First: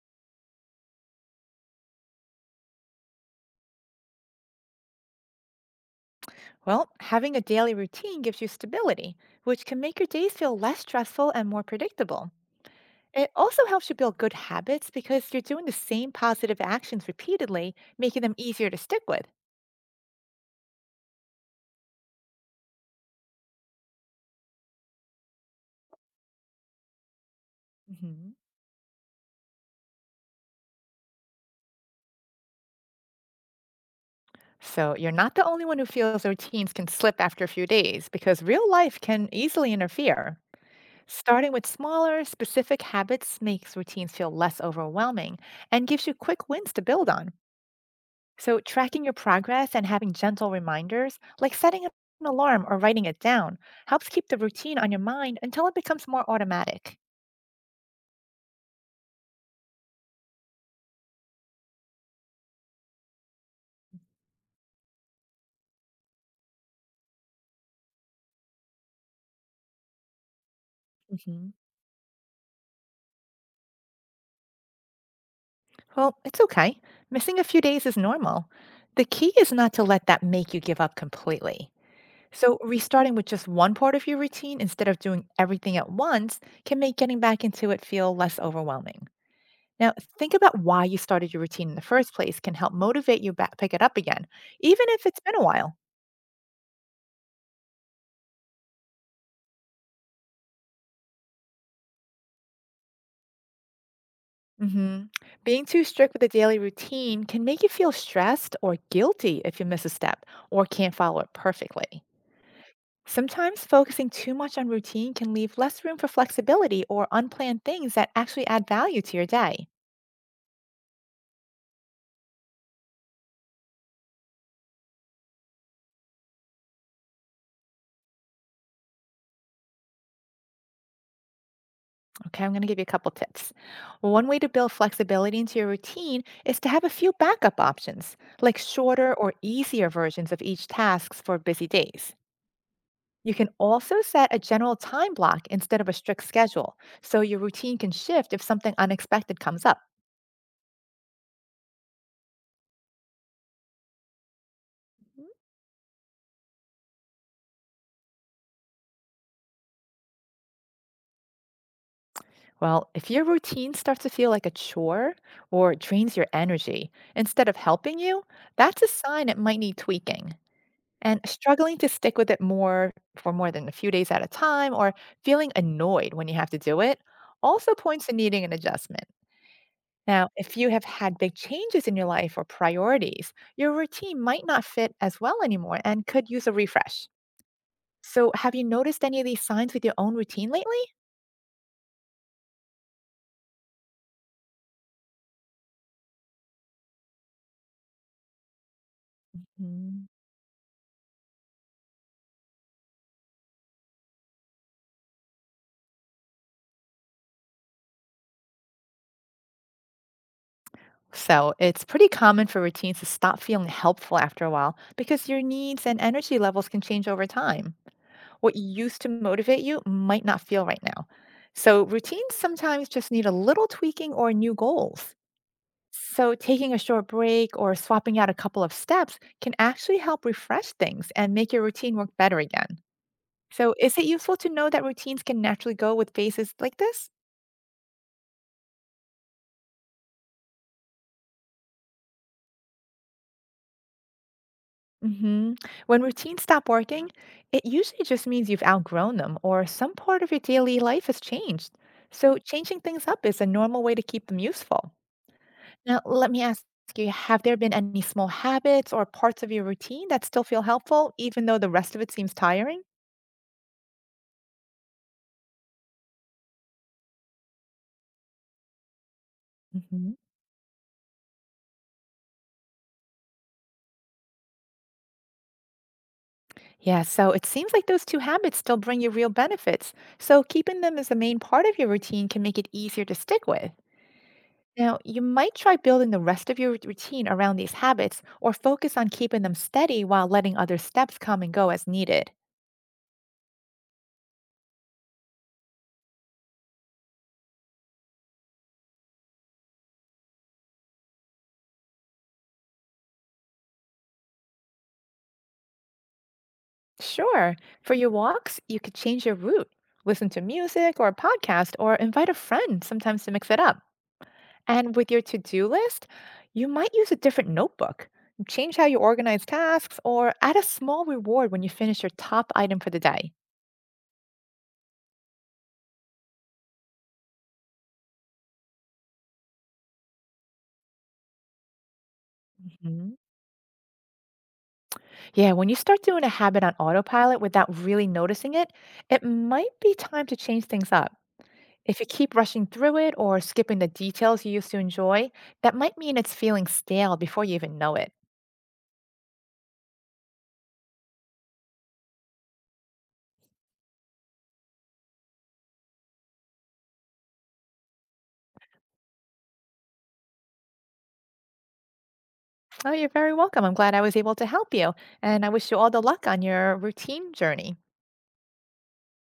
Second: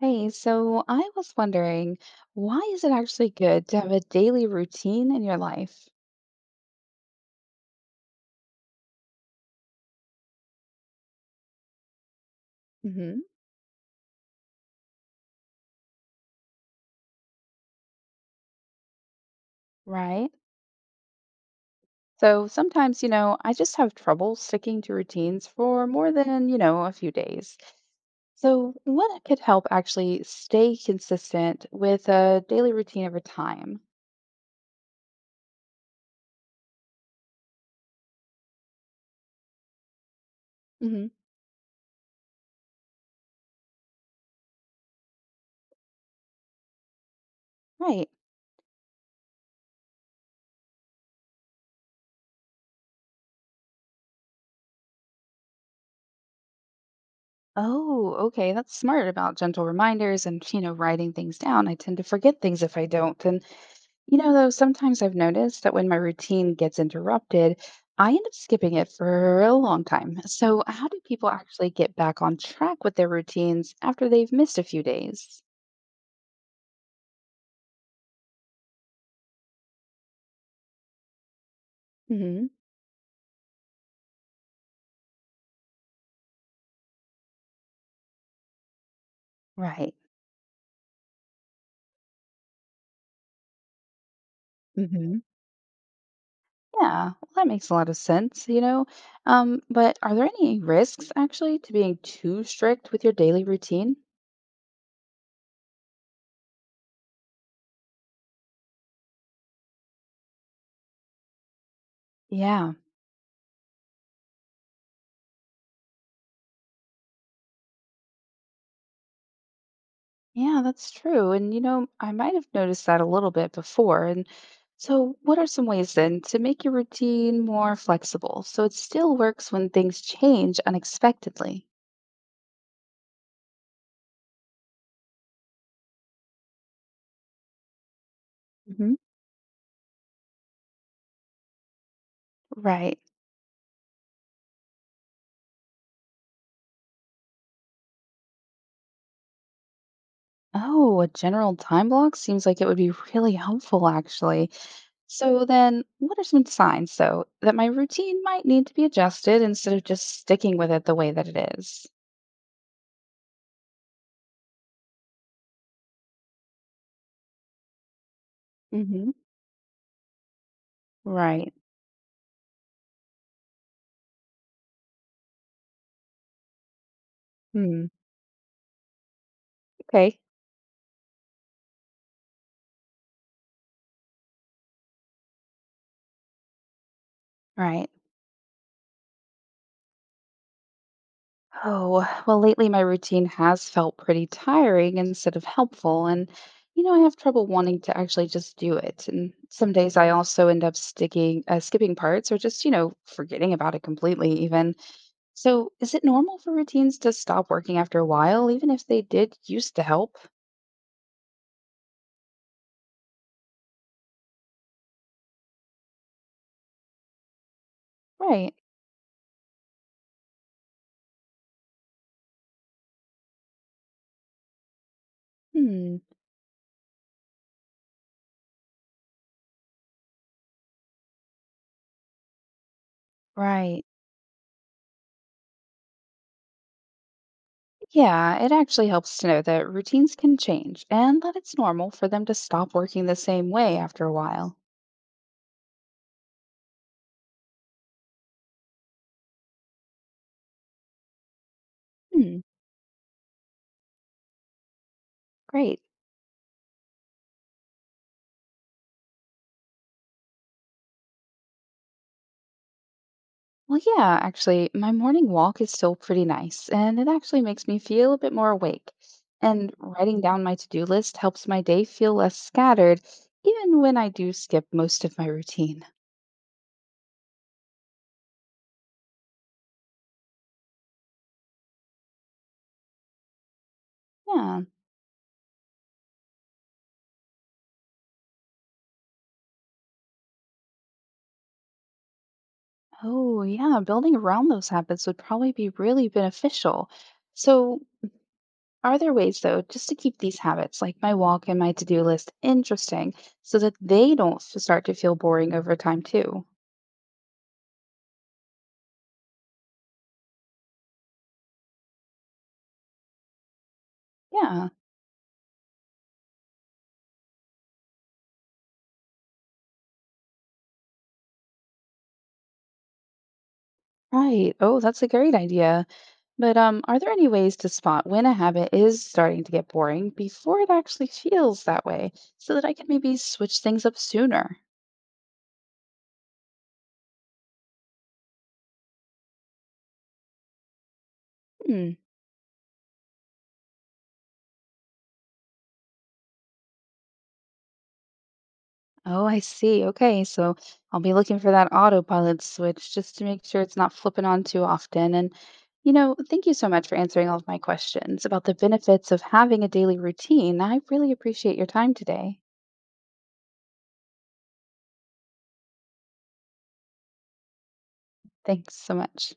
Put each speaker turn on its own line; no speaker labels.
Hey, so I was wondering, why is it actually good to have a daily routine in your life?
Well, having a daily routine gives you stability, which can make your days feel less stressful and more predictable.
Hmm,
It also helps you build good habits because you're doing the same positive actions repeatedly, making them easier to stick with.
right? So sometimes, I just have trouble sticking to routines for more than, a few days.
hmm
So what could help actually stay consistent with a daily routine over time?
So, you're not the only one who feels routines can slip after a few days because real life can easily interfere.
Hmm.
Starting with smaller, specific habits makes routines feel less overwhelming and gives you quick wins to build on.
Right.
So, tracking your progress and having gentle reminders, like setting up an alarm or writing it down, helps keep the routine on your mind until it becomes more automatic.
Oh, okay. That's smart about gentle reminders and, writing things down. I tend to forget things if I don't. And you know, though, sometimes I've noticed that when my routine gets interrupted, I end up skipping it for a long time. So how do people
hmm
actually get back on track with their routines after they've missed a few days?
Well, it's okay. Missing a few days is normal. The key is not to let that make you give up completely.
Hmm.
So, restarting with just one part of your routine instead of doing everything at once can make getting back into it feel less overwhelming. Now,
Right.
think about why you started your routine in the first place can help motivate you back pick it up again, even if
Hmm.
it's been a while.
Yeah, well, that makes a lot of sense, But are there any risks actually to being too strict with your daily routine?
hmm Being too strict with a daily routine can make you feel stressed or guilty if you miss a step or can't follow it perfectly.
Yeah.
Sometimes focusing too much on routine can leave less room for flexibility or unplanned things that actually add value to your day.
Yeah, that's true. And you know, I might have noticed that a little bit before. And so, what are some ways then to make your routine more flexible so it still works when things change unexpectedly?
Okay, I'm going to give you a couple tips. One way to build flexibility into your routine is to have a few backup options, like
Hmm.
shorter or easier versions of each task for busy days.
Right.
You can also set a general time block instead of a strict schedule, so your routine can shift if something unexpected comes up.
Oh, a general time block seems like it would be really helpful, actually. So then what are some signs, though, that my routine might need to be adjusted instead of just sticking with it the way that it is?
Well, if your routine starts to feel like a chore or drains your energy instead of helping you, that's a
Hmm.
sign it might need tweaking. And
Right.
struggling to stick with it more for more than a few days at a time or feeling annoyed when you have to do it also
Hmm.
points to needing an adjustment.
Okay.
Now, if you have had big changes in your life or priorities, your routine might not fit as well anymore and could use a refresh.
Right.
So, have you noticed any of these signs with your own routine lately?
Oh, well, lately my routine has felt pretty tiring instead of helpful. And, I have trouble wanting to actually just do it. And some days
Mm.
I also end up skipping parts or just, forgetting about it completely, even. So is it normal for routines to stop working after a while, even if they did used to help?
So, it's pretty common for routines to stop feeling helpful after a while because your needs and energy levels can change over time.
Right.
What used to motivate you might not feel right now. So, routines sometimes just need a little tweaking or new goals.
Hmm.
So, taking a short break or swapping out a couple of steps can actually help refresh things and make your routine work better again. So,
Right.
is it useful to know that routines can naturally go with phases like this?
Yeah, it actually helps to know that routines can change and that it's normal for them to stop working the same way after a while.
hmm When routines stop working, it usually just means you've outgrown them or some part of your daily life has changed. So,
Hmm.
changing things up is a normal way to keep them useful.
Great.
Now, let me ask you have there been any small habits or parts of your routine that still feel helpful, even though the rest of it seems tiring?
Well, yeah, actually, my morning walk is still pretty nice, and it actually makes me feel a bit more awake. And writing down my to-do list helps my day feel less scattered, even when I do skip most of my routine.
Yeah, so it seems like those two habits still bring you real benefits. So keeping them as the main part of your routine can make it easier to stick with.
Yeah.
Now, you might try building the rest of your routine around these habits or focus on keeping them steady while letting other steps come and go as needed.
Oh, yeah, building around those habits would probably be really beneficial. So are there ways, though, just to keep these habits, like my walk and my to-do list, interesting so that they don't f- start to feel boring over time, too?
Sure, for your walks, you could change your route, listen to music or a podcast, or invite a friend sometimes to mix it up.
Yeah,
And with your to do list, you might use a different notebook, change how you organize tasks, or add a small reward when you finish your top item for the day.
right. Oh, that's a great idea. But are there any ways to spot when a habit is starting to get boring before it actually feels that way so that I can
hmm
maybe switch things up sooner?
Yeah, when you start doing a habit on autopilot without really noticing it, it might be time to change things up.
Hmm.
If you keep rushing through it or skipping the details you used to enjoy, that might mean it's feeling stale before you even know it.
Oh, I see. Okay. So I'll be looking for that autopilot switch just to make sure it's not flipping on too often. And, thank you so much for answering all of my questions about the benefits of having a daily routine. I really appreciate your time today.
Oh, you're very welcome. I'm glad I was able to help you. And I wish you all the luck on your routine journey.
Thanks so much.